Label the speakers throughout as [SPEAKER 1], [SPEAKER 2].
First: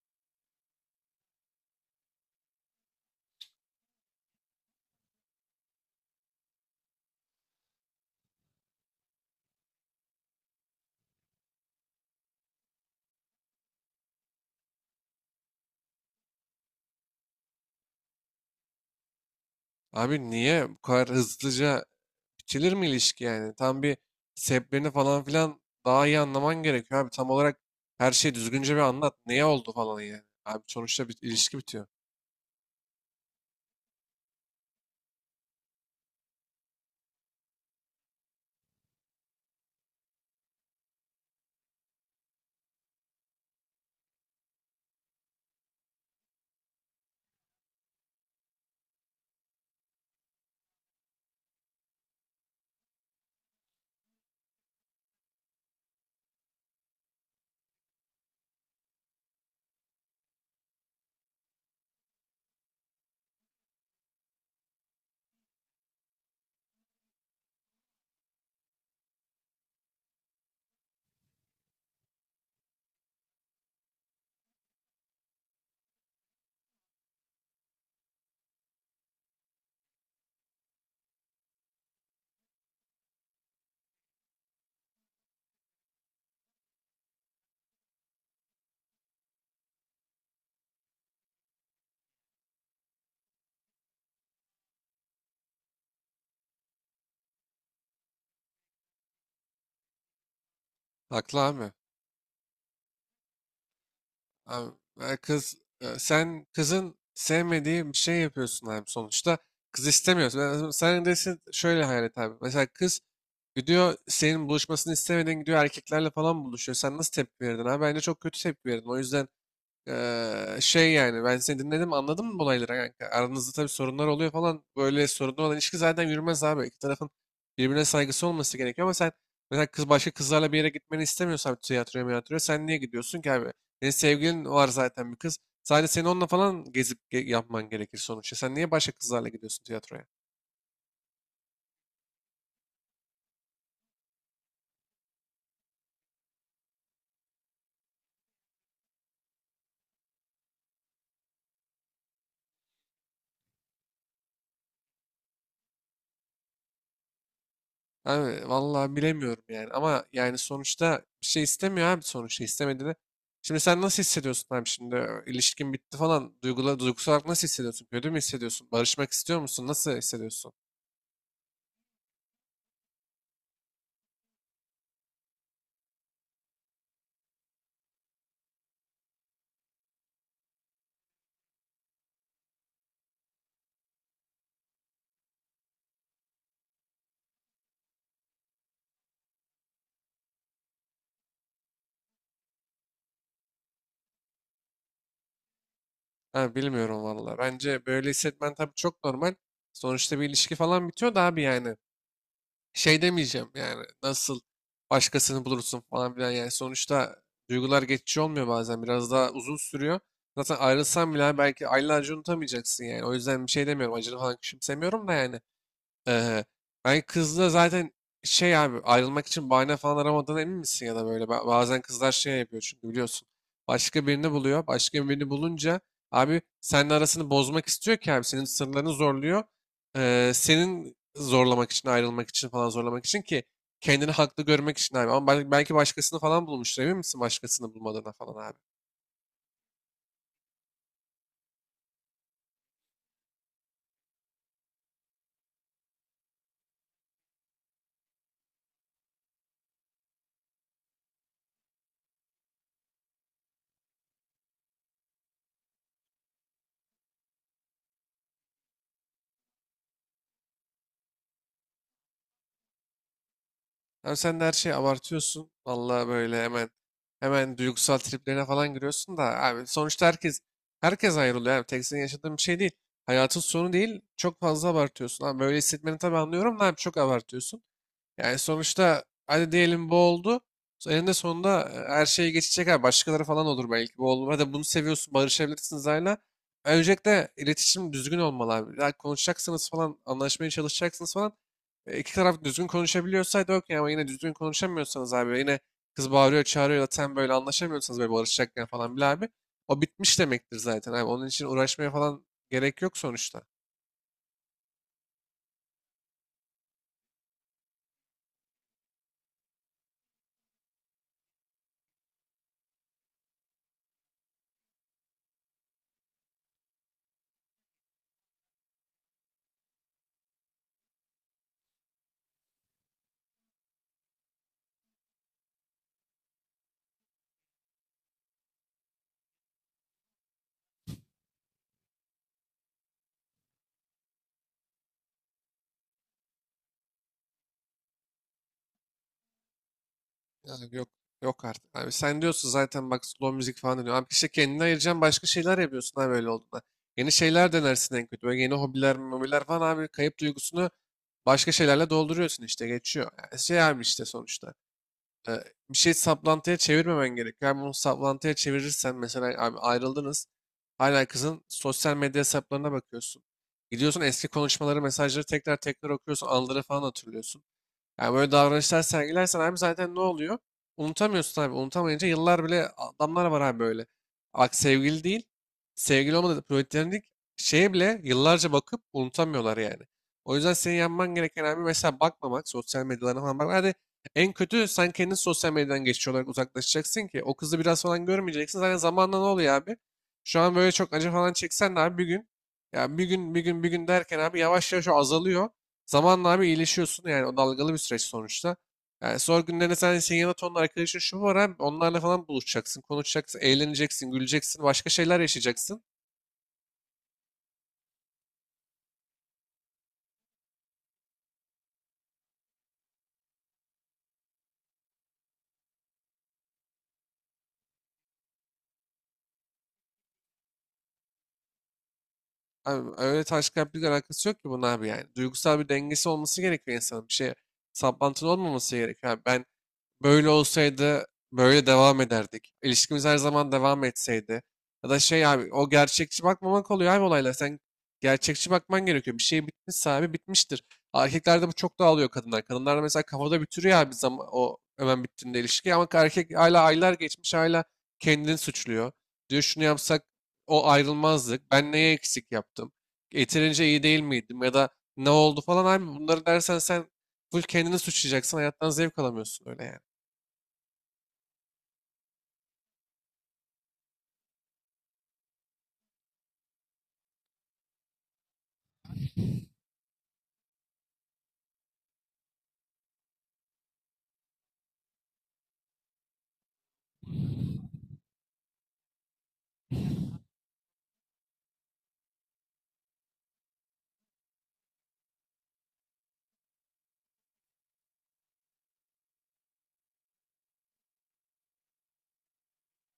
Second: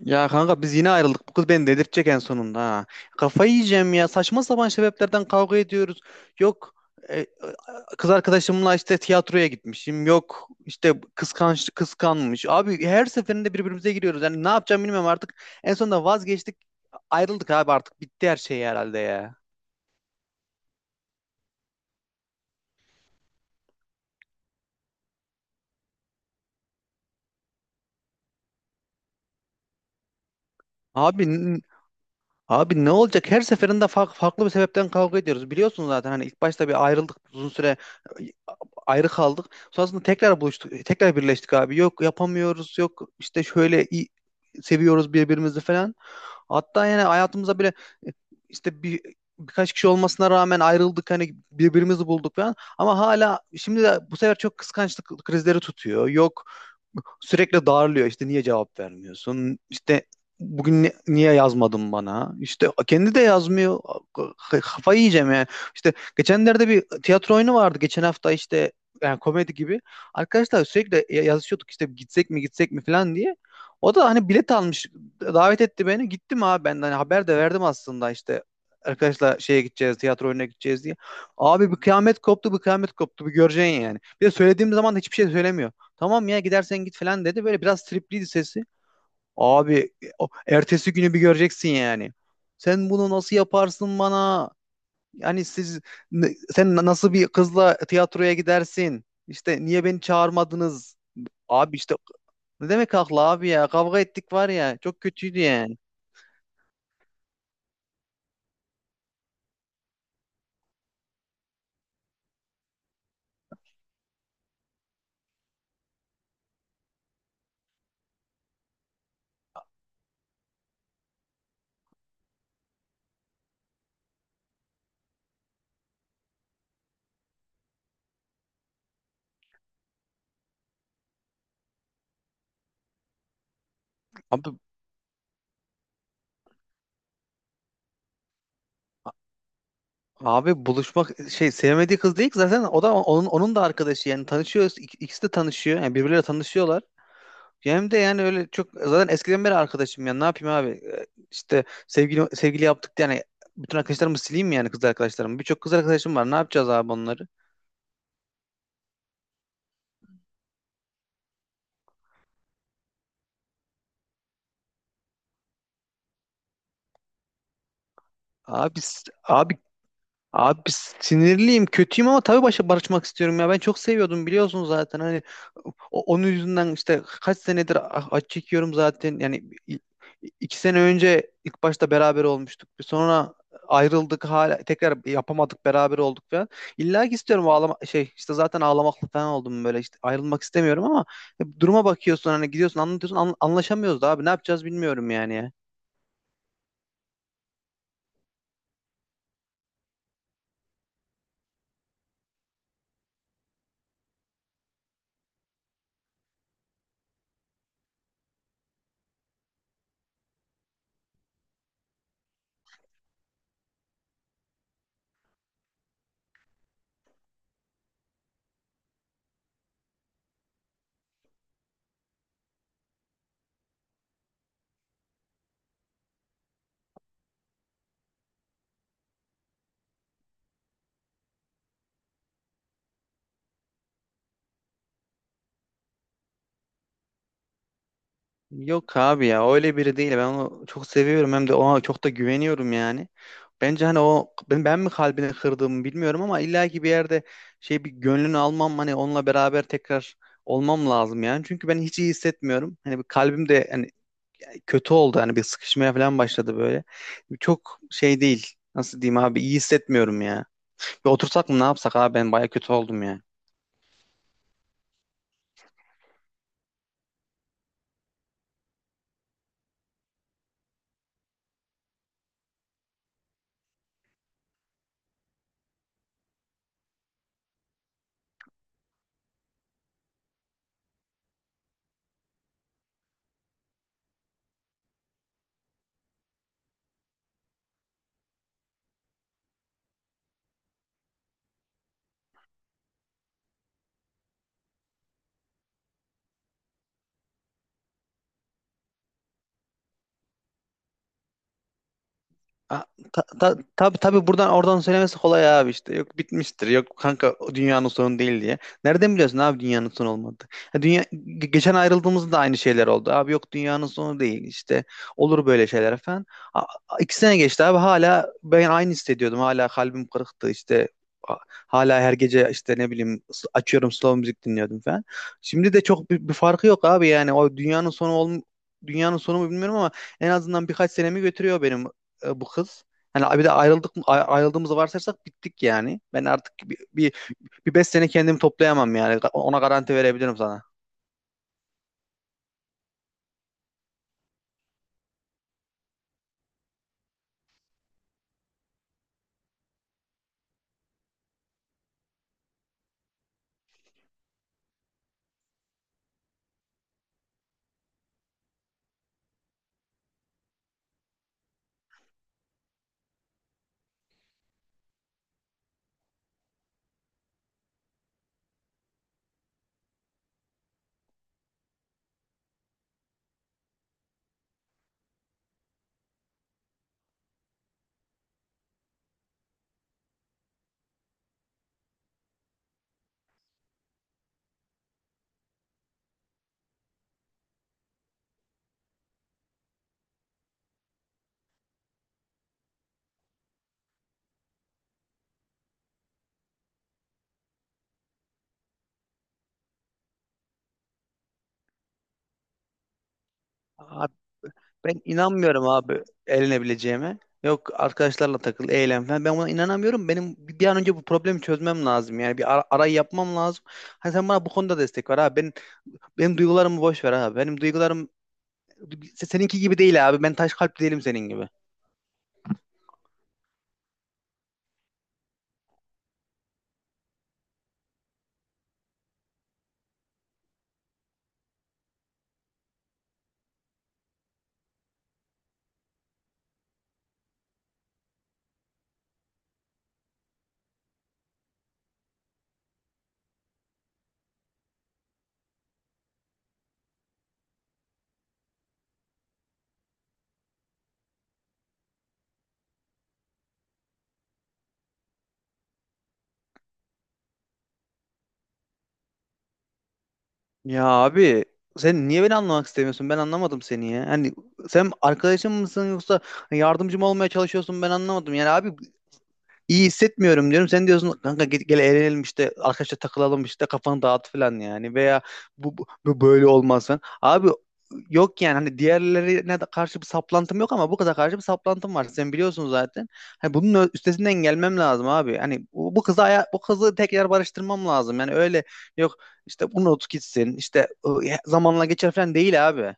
[SPEAKER 1] Ya kanka biz yine ayrıldık. Bu kız beni delirtecek en sonunda ha. Kafayı yiyeceğim ya. Saçma sapan sebeplerden kavga ediyoruz. Yok. e, e, Kız arkadaşımla işte tiyatroya gitmişim. Yok işte kıskanç kıskanmış. Abi her seferinde birbirimize giriyoruz. Yani ne yapacağım bilmiyorum artık. En sonunda vazgeçtik. Ayrıldık abi artık. Bitti her şey herhalde ya.
[SPEAKER 2] Abi niye bu kadar hızlıca bitirir mi ilişki yani? Tam bir sebeplerini falan filan daha iyi anlaman gerekiyor abi. Tam olarak her şeyi düzgünce bir anlat. Neye oldu falan yani. Abi sonuçta bir
[SPEAKER 1] Abi
[SPEAKER 2] ilişki
[SPEAKER 1] n-
[SPEAKER 2] bitiyor.
[SPEAKER 1] abi ne olacak? Her seferinde farklı bir sebepten kavga ediyoruz. Biliyorsun zaten hani ilk başta bir ayrıldık, uzun süre ayrı kaldık. Sonrasında tekrar buluştuk. Tekrar birleştik abi. Yok, yapamıyoruz. Yok işte şöyle, iyi, seviyoruz birbirimizi falan. Hatta yani hayatımıza bile e, işte birkaç kişi olmasına rağmen ayrıldık, hani birbirimizi bulduk falan, ama hala şimdi de bu sefer çok kıskançlık krizleri tutuyor. Yok, sürekli darlıyor işte, niye cevap vermiyorsun işte, bugün niye yazmadın bana işte, kendi de yazmıyor. Kafayı yiyeceğim yani. İşte geçenlerde bir tiyatro oyunu vardı, geçen hafta işte, yani komedi gibi. Arkadaşlar sürekli yazışıyorduk işte, gitsek mi gitsek mi falan diye. O da hani bilet almış, davet etti beni, gittim abi. Ben de hani haber de verdim aslında işte, arkadaşlar şeye gideceğiz, tiyatro oyununa gideceğiz diye. Abi bir kıyamet koptu, bir kıyamet koptu, bir göreceksin yani. Bir de söylediğim zaman da hiçbir şey söylemiyor. Tamam ya, gidersen git falan dedi. Böyle biraz tripliydi sesi. Abi ertesi günü bir göreceksin yani. Sen bunu nasıl yaparsın bana? Yani siz ne- sen na- nasıl bir kızla tiyatroya gidersin? İşte niye beni çağırmadınız?
[SPEAKER 2] Haklı abi.
[SPEAKER 1] Abi işte ne demek haklı abi ya? Kavga ettik var
[SPEAKER 2] Abi
[SPEAKER 1] ya. Çok kötüydü
[SPEAKER 2] kız
[SPEAKER 1] yani.
[SPEAKER 2] sen kızın sevmediği bir şey yapıyorsun abi sonuçta. Kız istemiyorsun. Yani sen desin şöyle hayal et abi. Mesela kız gidiyor senin buluşmasını istemeden gidiyor erkeklerle falan buluşuyor. Sen nasıl tepki verirdin abi? Bence çok kötü tepki verirdin. O yüzden şey yani ben seni dinledim, anladım mı olayları kanka? Aranızda tabii sorunlar oluyor falan. Böyle sorunlu olan ilişki zaten yürümez abi. İki tarafın birbirine saygısı olması gerekiyor ama sen mesela kız başka kızlarla bir yere gitmeni istemiyorsan tiyatroya miyatroya sen niye gidiyorsun ki abi? Senin
[SPEAKER 1] Abi
[SPEAKER 2] sevgilin var zaten bir kız. Sadece senin onunla falan gezip yapman gerekir sonuçta. Sen niye başka kızlarla gidiyorsun tiyatroya?
[SPEAKER 1] abi buluşmak, şey, sevmediği kız değil ki zaten, o da onun da arkadaşı, yani tanışıyoruz. İkisi de tanışıyor. Yani birbirleriyle tanışıyorlar. Hem de yani öyle çok, zaten eskiden beri arkadaşım ya, ne yapayım abi? İşte sevgili sevgili yaptık diye yani bütün arkadaşlarımı sileyim mi yani? Kız arkadaşlarımı, birçok kız arkadaşım var, ne yapacağız abi onları?
[SPEAKER 2] Abi vallahi bilemiyorum yani ama yani sonuçta bir şey istemiyor abi sonuçta istemediğini. Şimdi sen nasıl hissediyorsun abi şimdi ilişkin bitti falan duygusal olarak nasıl hissediyorsun? Kötü mü hissediyorsun?
[SPEAKER 1] abi
[SPEAKER 2] Barışmak
[SPEAKER 1] s-
[SPEAKER 2] istiyor
[SPEAKER 1] abi
[SPEAKER 2] musun? Nasıl hissediyorsun?
[SPEAKER 1] Abi sinirliyim, kötüyüm, ama tabii başa barışmak istiyorum ya. Ben çok seviyordum, biliyorsun zaten. Hani onun yüzünden işte kaç senedir acı çekiyorum zaten. Yani i- iki sene önce ilk başta beraber olmuştuk. Sonra ayrıldık, hala tekrar yapamadık, beraber olduk falan. İlla ki istiyorum, ağlama şey işte, zaten ağlamaklı falan oldum böyle işte, ayrılmak istemiyorum, ama duruma bakıyorsun hani, gidiyorsun anlatıyorsun, anlaşamıyoruz da abi, ne yapacağız bilmiyorum yani ya.
[SPEAKER 2] Ha, bilmiyorum vallahi. Bence böyle hissetmen tabii çok normal. Sonuçta bir ilişki falan bitiyor da abi yani. Şey demeyeceğim yani nasıl başkasını bulursun falan filan yani sonuçta duygular geçici olmuyor, bazen biraz daha uzun sürüyor. Zaten ayrılsan bile hani, belki aylarca unutamayacaksın yani. O yüzden bir şey demiyorum. Acını falan küçümsemiyorum da yani. Ee, ben kızla zaten şey abi ayrılmak için bahane falan aramadığına emin misin ya da böyle bazen kızlar şey yapıyor çünkü biliyorsun başka birini buluyor, başka birini bulunca abi seninle arasını bozmak istiyor ki abi senin sırlarını zorluyor. Senin zorlamak için, ayrılmak için falan zorlamak için ki kendini haklı görmek için abi ama belki başkasını falan bulmuştur, emin misin başkasını bulmadığına falan abi.
[SPEAKER 1] Yok abi ya, öyle biri değil. Ben onu çok seviyorum, hem de ona çok da güveniyorum yani. Bence hani o ben mi kalbini kırdığımı bilmiyorum, ama illaki bir yerde şey, bir gönlünü almam, hani onunla beraber tekrar olmam lazım yani. Çünkü ben hiç iyi hissetmiyorum. Hani bir kalbim de hani kötü oldu, hani bir sıkışmaya falan başladı böyle. Çok şey değil. Nasıl diyeyim abi, iyi hissetmiyorum ya. Bir otursak mı, ne yapsak abi, ben baya kötü oldum ya.
[SPEAKER 2] Abi sen de her şeyi abartıyorsun. Vallahi böyle hemen duygusal triplerine falan giriyorsun da abi sonuçta herkes ayrılıyor abi. Tek senin yaşadığın bir şey değil. Hayatın sonu değil. Çok fazla abartıyorsun. Abi böyle hissetmeni tabii anlıyorum da abi çok abartıyorsun. Yani sonuçta hadi diyelim bu oldu. So, eninde sonunda her şey geçecek. Ha, başkaları falan olur belki. Bu olur. Hadi bunu seviyorsun. Barışabilirsiniz hala. Öncelikle iletişim düzgün olmalı abi. Ya konuşacaksınız falan. Anlaşmaya çalışacaksınız falan. E, iki taraf düzgün konuşabiliyorsaydı okey ama yine düzgün konuşamıyorsanız abi. Yine kız bağırıyor çağırıyor ya da zaten böyle anlaşamıyorsanız böyle barışacakken falan bile abi. O bitmiş demektir zaten abi. Onun için uğraşmaya falan gerek
[SPEAKER 1] A-
[SPEAKER 2] yok
[SPEAKER 1] Ta,
[SPEAKER 2] sonuçta.
[SPEAKER 1] ta, tabii tabii, buradan oradan söylemesi kolay abi işte. Yok bitmiştir, yok kanka o dünyanın sonu değil diye. Nereden biliyorsun abi dünyanın sonu olmadı? Ha, dünya geçen ayrıldığımızda da aynı şeyler oldu. Abi yok dünyanın sonu değil işte, olur böyle şeyler falan. A, a- iki sene geçti abi, hala ben aynı hissediyordum. Hala kalbim kırıktı işte. A- Hala her gece işte, ne bileyim, açıyorum slow müzik dinliyordum falan. Şimdi de çok bir farkı yok abi. Yani o dünyanın sonu mu bilmiyorum, ama en azından birkaç senemi götürüyor benim, bu kız. Hani bir de ayrıldığımızı varsayarsak bittik yani. Ben artık bir, bir, bir beş sene kendimi toplayamam yani. Ona garanti verebilirim sana.
[SPEAKER 2] Abi yok. Yok artık. Abi sen diyorsun zaten bak slow müzik falan diyor. Abi işte kendini ayıracaksın, başka şeyler yapıyorsun abi öyle olduğunda. Yeni şeyler denersin en kötü. Böyle yeni hobiler, mobiler falan abi kayıp duygusunu başka şeylerle dolduruyorsun, işte geçiyor. Yani şey abi işte sonuçta. e, Bir şey saplantıya çevirmemen gerekiyor. Yani bunu saplantıya çevirirsen mesela abi ayrıldınız. Hala kızın sosyal medya hesaplarına bakıyorsun. Gidiyorsun eski konuşmaları, mesajları tekrar tekrar okuyorsun. Anıları falan hatırlıyorsun. Yani böyle davranışlar sergilersen abi zaten ne oluyor? Unutamıyorsun abi. Unutamayınca yıllar bile adamlar var abi böyle. Bak sevgili değil. Sevgili olmadı. Platonik şeye bile yıllarca bakıp unutamıyorlar yani. O yüzden senin yapman gereken abi mesela bakmamak. Sosyal medyalarına falan bak. Hadi en kötü sen kendin sosyal medyadan geçici olarak uzaklaşacaksın ki o kızı biraz falan görmeyeceksin. Zaten zamanla ne oluyor abi? Şu an böyle çok acı falan çeksen de abi bir gün. Ya bir gün bir gün bir gün derken abi yavaş yavaş o azalıyor. Zamanla abi iyileşiyorsun yani o dalgalı bir süreç sonuçta. Yani sonra günlerinde sen senin yanında tonla arkadaşın şu var abi onlarla falan buluşacaksın, konuşacaksın, eğleneceksin,
[SPEAKER 1] Abi
[SPEAKER 2] güleceksin, başka
[SPEAKER 1] ben
[SPEAKER 2] şeyler
[SPEAKER 1] inanmıyorum
[SPEAKER 2] yaşayacaksın.
[SPEAKER 1] abi elinebileceğime. Yok arkadaşlarla takıl, eğlen falan, ben buna inanamıyorum. Benim bir an önce bu problemi çözmem lazım. Yani bir arayı yapmam lazım. Hani sen bana bu konuda destek ver abi. Benim duygularımı boş ver abi. Benim duygularım seninki gibi değil abi. Ben taş kalpli değilim senin gibi.
[SPEAKER 2] Abi öyle taş kalplilikle alakası yok ki bunun abi yani. Duygusal bir dengesi olması gerekiyor insanın. Bir şey saplantılı olmaması gerekiyor abi. Ben böyle olsaydı böyle devam ederdik. İlişkimiz her zaman devam etseydi. Ya da şey abi o gerçekçi bakmamak oluyor abi olaylar. Sen gerçekçi bakman gerekiyor. Bir şey bitmişse abi bitmiştir. Erkeklerde bu çok daha oluyor, kadınlar. Kadınlar mesela kafada bitiriyor abi zaman, o hemen bittiğinde ilişki. Ama erkek hala aylar geçmiş hala kendini suçluyor. Diyor şunu yapsak o ayrılmazlık, ben neye eksik yaptım, yeterince iyi değil miydim ya da ne oldu falan abi, bunları dersen sen full kendini suçlayacaksın, hayattan zevk alamıyorsun öyle yani.
[SPEAKER 1] Ya abi, sen niye beni anlamak istemiyorsun? Ben anlamadım seni ya. Hani sen arkadaşım mısın, yoksa yardımcım olmaya çalışıyorsun? Ben anlamadım. Yani abi, İyi hissetmiyorum diyorum. Sen diyorsun kanka gel, gel eğlenelim işte, arkadaşlar takılalım işte, kafanı dağıt falan yani, veya bu böyle olmaz falan. Abi yok yani, hani diğerlerine de karşı bir saplantım yok, ama bu kıza karşı bir saplantım var. Sen biliyorsun zaten. Hani bunun üstesinden gelmem lazım abi. Hani bu kızı tekrar barıştırmam lazım. Yani öyle yok işte, bunu unut gitsin işte, zamanla geçer falan değil abi.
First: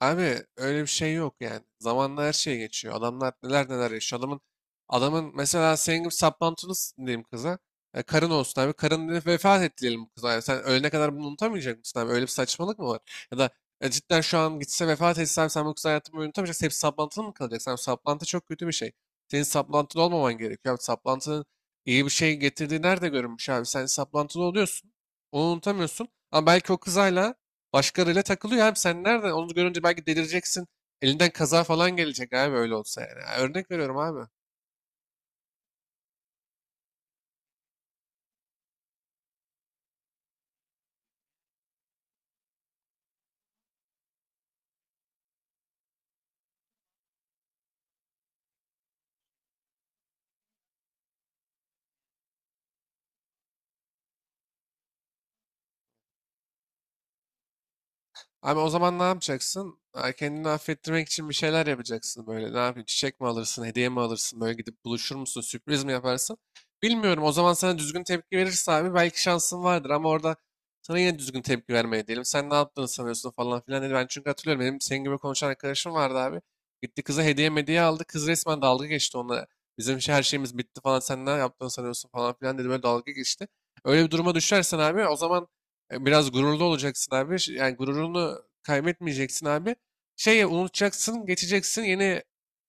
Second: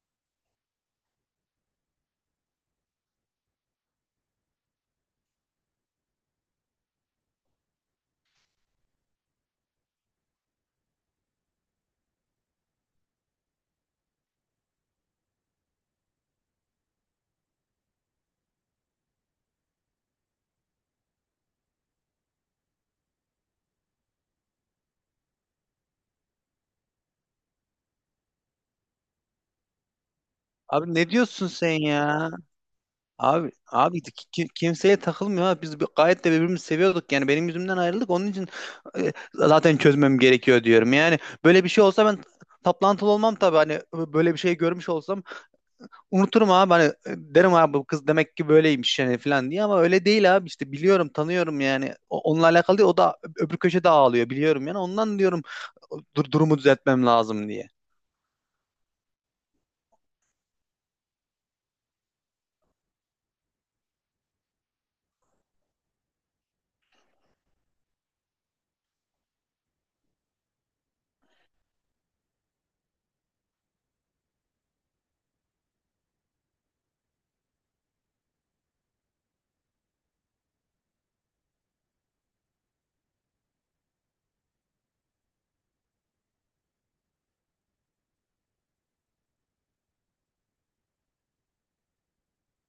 [SPEAKER 2] Abi öyle bir şey yok yani. Zamanla her şey geçiyor. Adamlar neler neler yaşıyor. Adamın mesela senin gibi saplantını diyeyim kıza. E, karın olsun abi. Karın dedi, vefat etti diyelim bu kıza. Yani sen ölene kadar bunu unutamayacak mısın abi? Öyle bir saçmalık mı var? Ya da cidden şu an gitse, vefat etse abi sen bu kızı hayatını boyu unutamayacaksın. Hep saplantılı mı kalacaksın? Abi, saplantı çok kötü bir şey. Senin saplantılı olmaman gerekiyor. Abi, saplantının iyi bir şey getirdiği nerede görünmüş abi? Sen saplantılı oluyorsun. Onu unutamıyorsun. Ama belki o kız hala başkalarıyla takılıyor abi, sen nereden? Onu görünce belki delireceksin.
[SPEAKER 1] Abi ne
[SPEAKER 2] Elinden
[SPEAKER 1] diyorsun
[SPEAKER 2] kaza
[SPEAKER 1] sen
[SPEAKER 2] falan
[SPEAKER 1] ya?
[SPEAKER 2] gelecek abi öyle olsa yani.
[SPEAKER 1] Abi
[SPEAKER 2] Örnek veriyorum
[SPEAKER 1] abi ki-
[SPEAKER 2] abi.
[SPEAKER 1] ki- kimseye takılmıyor ha. Biz gayet de birbirimizi seviyorduk. Yani benim yüzümden ayrıldık. Onun için zaten çözmem gerekiyor diyorum. Yani böyle bir şey olsa ben taplantılı olmam tabii. Hani böyle bir şey görmüş olsam unuturum abi. Hani derim abi, bu kız demek ki böyleymiş yani falan diye, ama öyle değil abi. İşte biliyorum, tanıyorum yani. Onunla alakalı değil. O da öbür köşede ağlıyor, biliyorum yani. Ondan diyorum durumu düzeltmem lazım diye.
[SPEAKER 2] Abi o zaman ne yapacaksın? Ha, kendini affettirmek için bir şeyler yapacaksın böyle. Ne yapayım? Çiçek mi alırsın? Hediye mi alırsın? Böyle gidip buluşur musun? Sürpriz mi yaparsın? Bilmiyorum. O zaman sana düzgün tepki verirse abi belki şansın vardır ama orada sana yine düzgün tepki vermeye diyelim. Sen ne yaptığını sanıyorsun falan filan dedi. Ben çünkü hatırlıyorum, benim senin gibi konuşan arkadaşım vardı abi. Gitti kıza hediye hediye aldı. Kız resmen dalga geçti onunla. Bizim şey, her şeyimiz bitti falan. Sen ne yaptığını sanıyorsun falan filan dedi. Böyle dalga geçti. Öyle bir duruma düşersen abi o zaman biraz gururlu olacaksın abi. Yani gururunu kaybetmeyeceksin abi. Şeyi unutacaksın, geçeceksin. Yeni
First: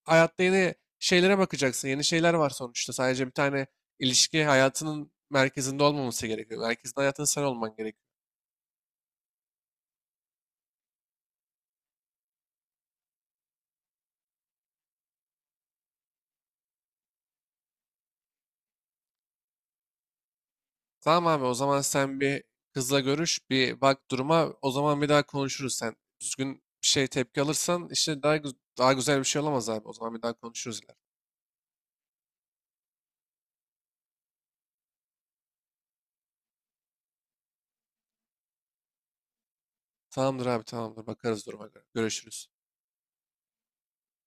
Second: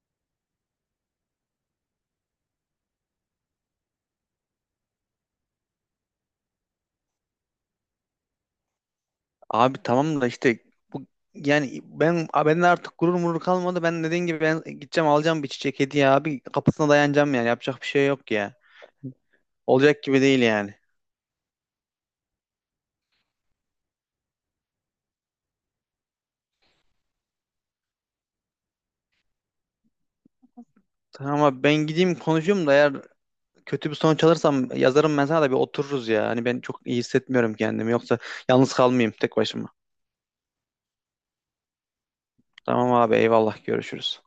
[SPEAKER 2] hayatta yeni şeylere bakacaksın. Yeni şeyler var sonuçta. Sadece bir tane ilişki hayatının merkezinde olmaması gerekiyor. Merkezinde hayatın sen olman gerekiyor.
[SPEAKER 1] Abi tamam da işte bu, yani ben bende artık gurur murur kalmadı. Ben dediğin gibi, ben gideceğim, alacağım bir çiçek, hediye abi, kapısına dayanacağım yani. Yapacak bir şey yok ya. Olacak gibi değil yani.
[SPEAKER 2] Tamam abi, o zaman sen bir kızla görüş, bir bak duruma. O zaman bir daha konuşuruz sen. Düzgün bir şey tepki alırsan işte daha daha güzel bir şey olamaz abi. O zaman bir daha konuşuruz ileride.
[SPEAKER 1] Tamam abi, ben gideyim konuşayım da, eğer kötü bir sonuç alırsam yazarım ben sana, da bir otururuz ya. Hani ben çok iyi hissetmiyorum kendimi, yoksa yalnız kalmayayım tek başıma.
[SPEAKER 2] Tamamdır abi, tamamdır. Bakarız duruma göre. Görüşürüz.
[SPEAKER 1] Tamam abi, eyvallah, görüşürüz.